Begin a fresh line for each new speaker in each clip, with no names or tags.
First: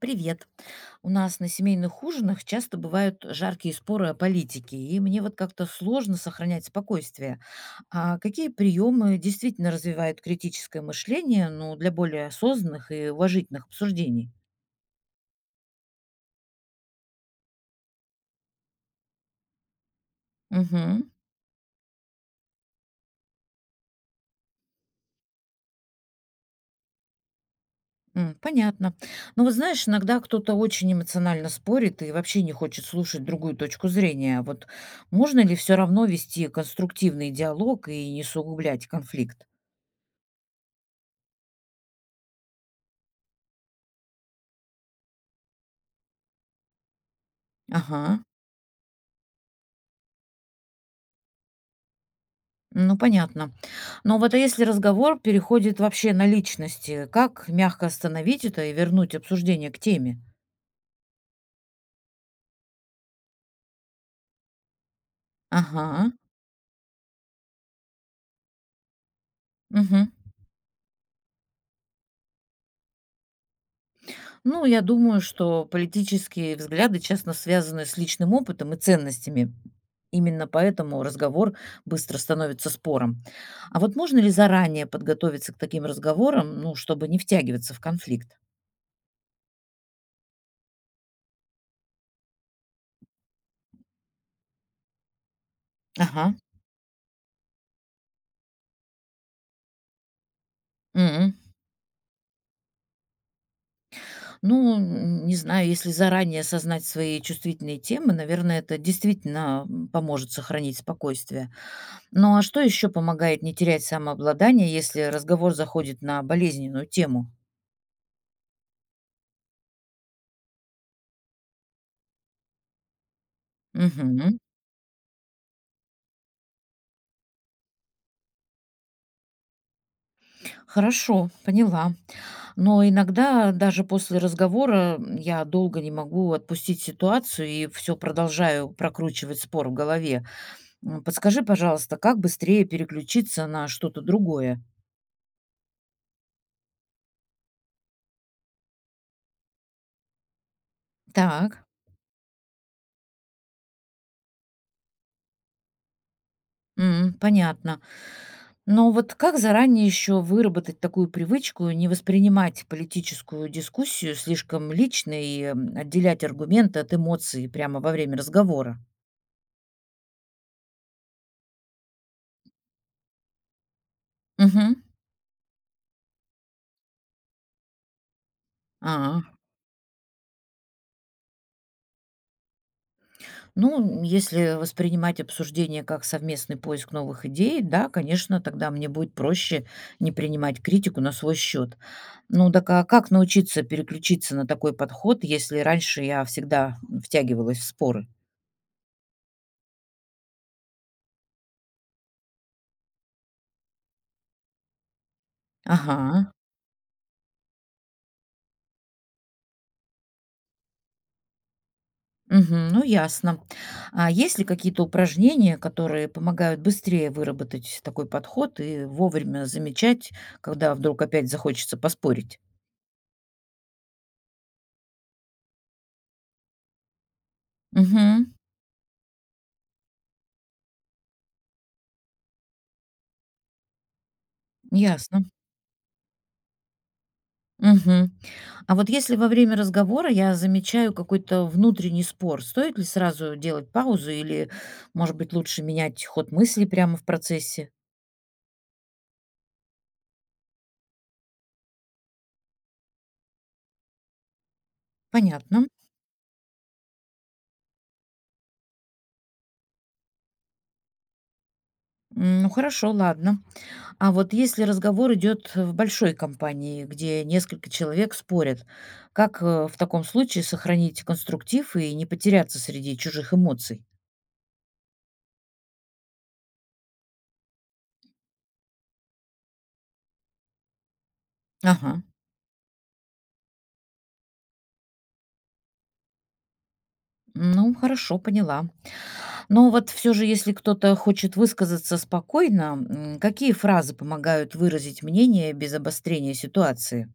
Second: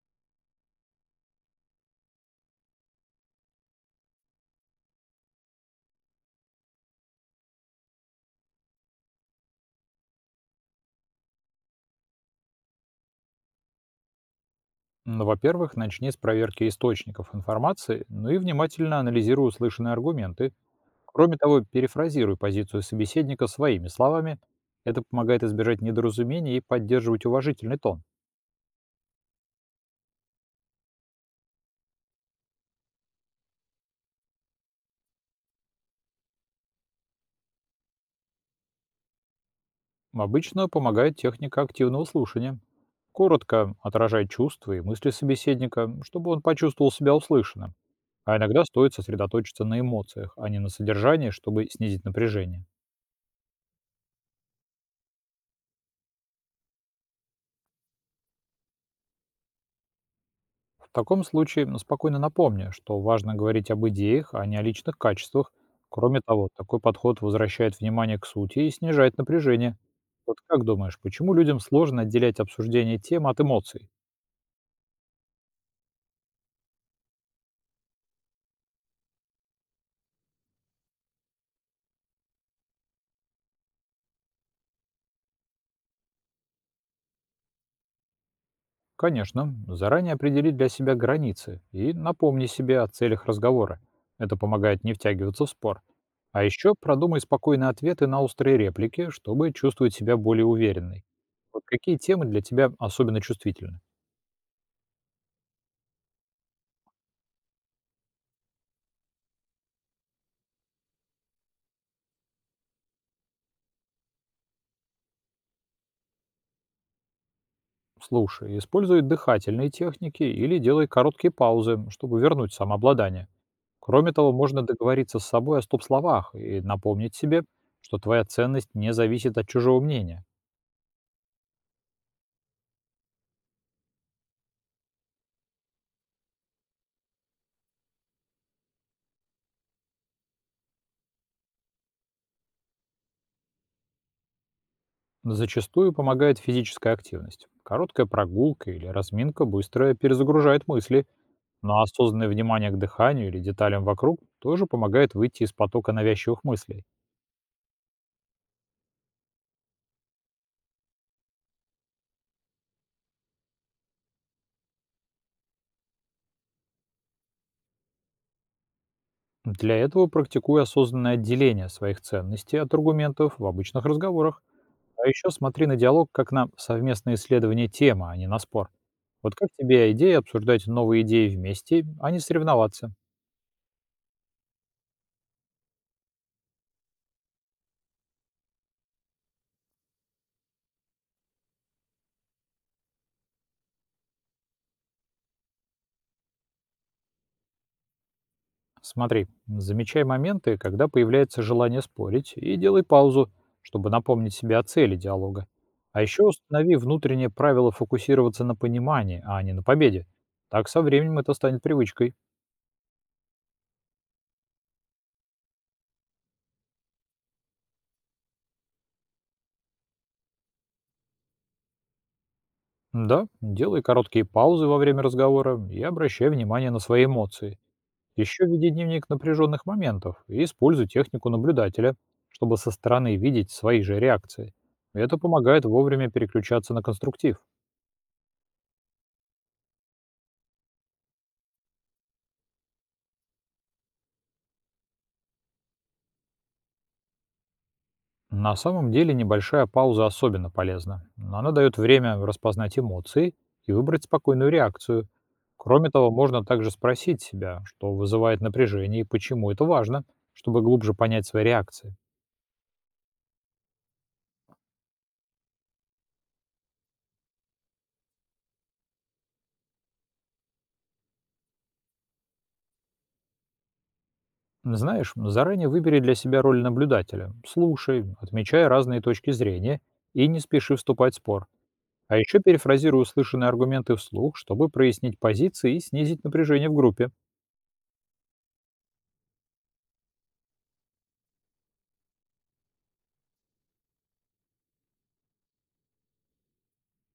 Привет. У нас на семейных ужинах часто бывают жаркие споры о политике, и мне вот как-то сложно сохранять спокойствие. А какие приемы действительно развивают критическое мышление, ну, для более осознанных и уважительных обсуждений?
Ну, во-первых, начни с проверки источников информации, ну и внимательно анализируй услышанные аргументы.
Мгм.
Кроме того, перефразируй позицию собеседника своими словами. Это помогает избежать недоразумений и поддерживать уважительный тон.
Понятно. Но вот знаешь, иногда кто-то очень эмоционально спорит и вообще не хочет слушать другую точку зрения. Вот можно ли все равно вести конструктивный диалог и не сугублять конфликт?
Обычно помогает техника активного слушания. Коротко отражай чувства и мысли собеседника, чтобы он почувствовал себя услышанным.
Ага.
А иногда стоит сосредоточиться на эмоциях, а не на содержании, чтобы снизить напряжение.
Ну, понятно. Но вот а если разговор переходит вообще на личности, как мягко остановить это и вернуть обсуждение к теме?
В таком случае спокойно напомню, что важно говорить об идеях, а не о личных качествах.
Ага.
Кроме того, такой подход возвращает внимание к сути и снижает напряжение.
Мгм.
Вот как думаешь, почему людям сложно отделять обсуждение тем от эмоций?
Ну, я думаю, что политические взгляды часто связаны с личным опытом и ценностями. Именно поэтому разговор быстро становится спором. А вот можно ли заранее подготовиться к таким разговорам, ну, чтобы не втягиваться в конфликт?
Конечно, заранее определи для себя границы и напомни себе о целях разговора. Это помогает не втягиваться в спор.
Ага.
А еще продумай спокойные ответы на острые реплики, чтобы чувствовать себя более уверенной.
Мгм.
Вот какие темы для тебя особенно чувствительны?
Ну, н не знаю, если заранее осознать свои чувствительные темы, наверное, это действительно, поможет сохранить спокойствие. Ну, а что еще помогает не терять самообладание, если разговор заходит на болезненную тему?
Слушай, используй дыхательные техники или делай короткие паузы, чтобы вернуть самообладание. Кроме того,
Мгм.
можно договориться с собой о стоп-словах и напомнить себе, что твоя ценность не зависит от чужого мнения.
Хорошо, поняла. Но иногда даже после разговора я долго не могу отпустить ситуацию и все продолжаю прокручивать спор в голове. Подскажи, пожалуйста, как быстрее переключиться на что-то другое?
Зачастую помогает физическая активность. Короткая прогулка или разминка быстро перезагружает мысли,
Так.
но осознанное внимание к дыханию или деталям вокруг тоже помогает выйти из потока навязчивых мыслей.
Понятно. Но вот как заранее еще выработать такую привычку, не воспринимать политическую дискуссию слишком лично и отделять аргументы от эмоций прямо во время разговора?
Для этого практикуй осознанное отделение своих ценностей от аргументов в обычных разговорах.
Мгм.
А еще смотри на диалог как на совместное исследование темы, а не на спор.
А,
Вот как тебе идея обсуждать новые идеи вместе, а не соревноваться?
ну, если воспринимать обсуждение как совместный поиск новых идей, да, конечно, тогда мне будет проще не принимать критику на свой счет. Ну, так а как научиться переключиться на такой подход, если раньше я всегда втягивалась в споры?
Смотри, замечай моменты, когда появляется желание спорить, и делай паузу, чтобы напомнить себе о цели диалога. А еще
Ага.
установи внутреннее правило фокусироваться на понимании, а не на победе. Так со временем это станет привычкой.
Мгм. Ну, ясно. А есть ли какие-то упражнения, которые помогают быстрее выработать такой подход и вовремя замечать, когда вдруг опять захочется поспорить?
Да, делай короткие паузы во время разговора и обращай внимание на свои эмоции.
Угу.
Еще веди дневник напряженных моментов и используй технику наблюдателя, чтобы со стороны видеть свои же реакции. Это
Ясно.
помогает вовремя переключаться на конструктив.
Мгм. А вот если во время разговора я замечаю какой-то внутренний спор, стоит ли сразу делать паузу или, может быть, лучше менять ход мысли прямо в процессе?
На самом деле небольшая пауза особенно полезна. Она дает время распознать эмоции и выбрать спокойную реакцию.
Понятно.
Кроме того, можно также спросить себя, что вызывает напряжение и почему это важно, чтобы глубже понять свои реакции.
Ну хорошо, ладно. А вот если разговор идет в большой компании, где несколько человек спорят, как в таком случае сохранить конструктив и не потеряться среди чужих эмоций?
Знаешь, заранее выбери для себя роль наблюдателя. Слушай, отмечай разные точки зрения и не спеши вступать в спор.
Ага.
А еще перефразируй услышанные аргументы вслух, чтобы прояснить позиции и снизить напряжение в группе.
Ну, хорошо, поняла. Но вот все же, если кто-то хочет высказаться спокойно, какие фразы помогают выразить мнение без обострения ситуации?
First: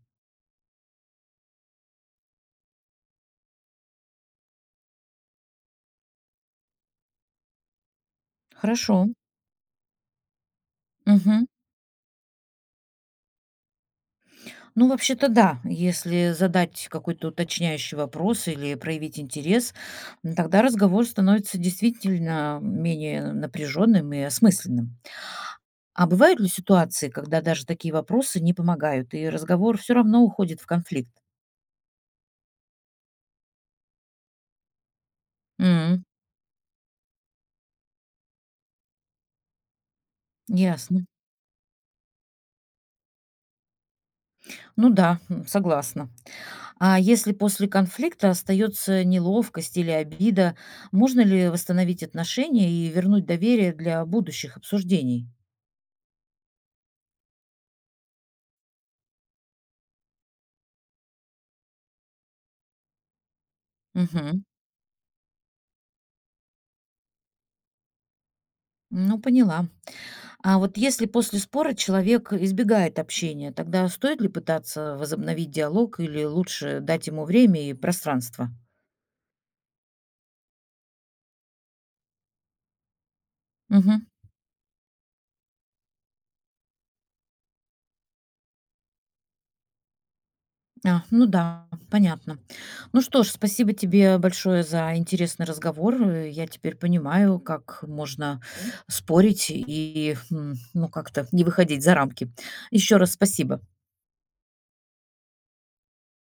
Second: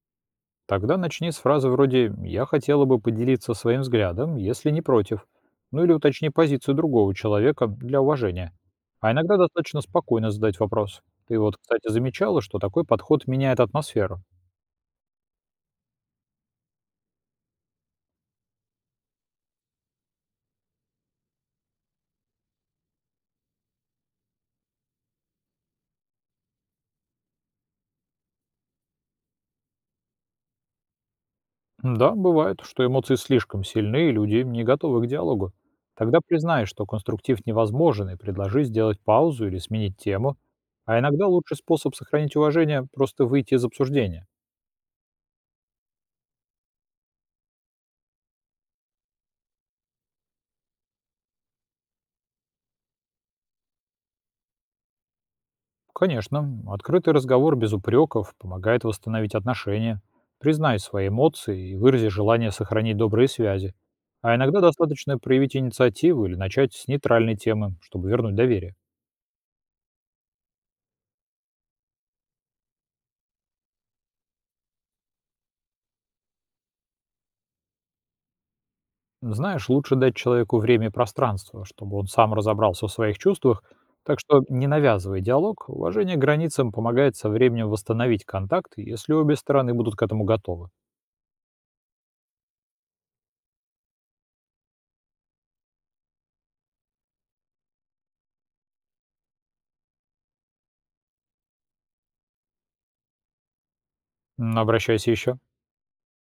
Тогда начни с фразы вроде «я хотела бы поделиться своим взглядом, если не против». Ну или уточни позицию другого человека для уважения.
Хорошо.
А иногда достаточно спокойно задать вопрос. Ты
Мгм.
вот, кстати, замечала, что такой подход меняет атмосферу.
Ну, вообще-то да, если задать какой-то уточняющий вопрос или проявить интерес, тогда разговор становится действительно менее напряженным и осмысленным. А бывают ли ситуации, когда даже такие вопросы не помогают, и разговор все равно уходит в конфликт?
Да, бывает, что эмоции слишком сильны, и люди не готовы к диалогу.
М,
Тогда признай, что конструктив невозможен, и предложи сделать паузу или сменить тему. А
Ясно.
иногда лучший способ сохранить уважение– просто выйти из обсуждения.
Ну да, согласна. А если после конфликта остается неловкость или обида, можно ли восстановить отношения и вернуть доверие для будущих обсуждений?
Конечно, открытый разговор без упреков помогает восстановить отношения. Признай свои эмоции и вырази желание сохранить добрые связи. А
Мгм.
иногда достаточно проявить инициативу или начать с нейтральной темы, чтобы вернуть доверие.
Ну, поняла. А вот если после спора человек избегает общения, тогда стоит ли пытаться возобновить диалог или лучше дать ему время и пространство?
Знаешь, лучше дать человеку время и пространство, чтобы он сам разобрался в своих чувствах,
Мгм.
так что не навязывай диалог, уважение к границам помогает со временем восстановить контакт, если обе стороны будут к этому готовы.
А, ну да, понятно. Ну что ж, спасибо тебе большое за интересный разговор. Я теперь понимаю, как можно спорить и ну как-то не выходить за рамки. Еще раз спасибо.
Обращайся еще.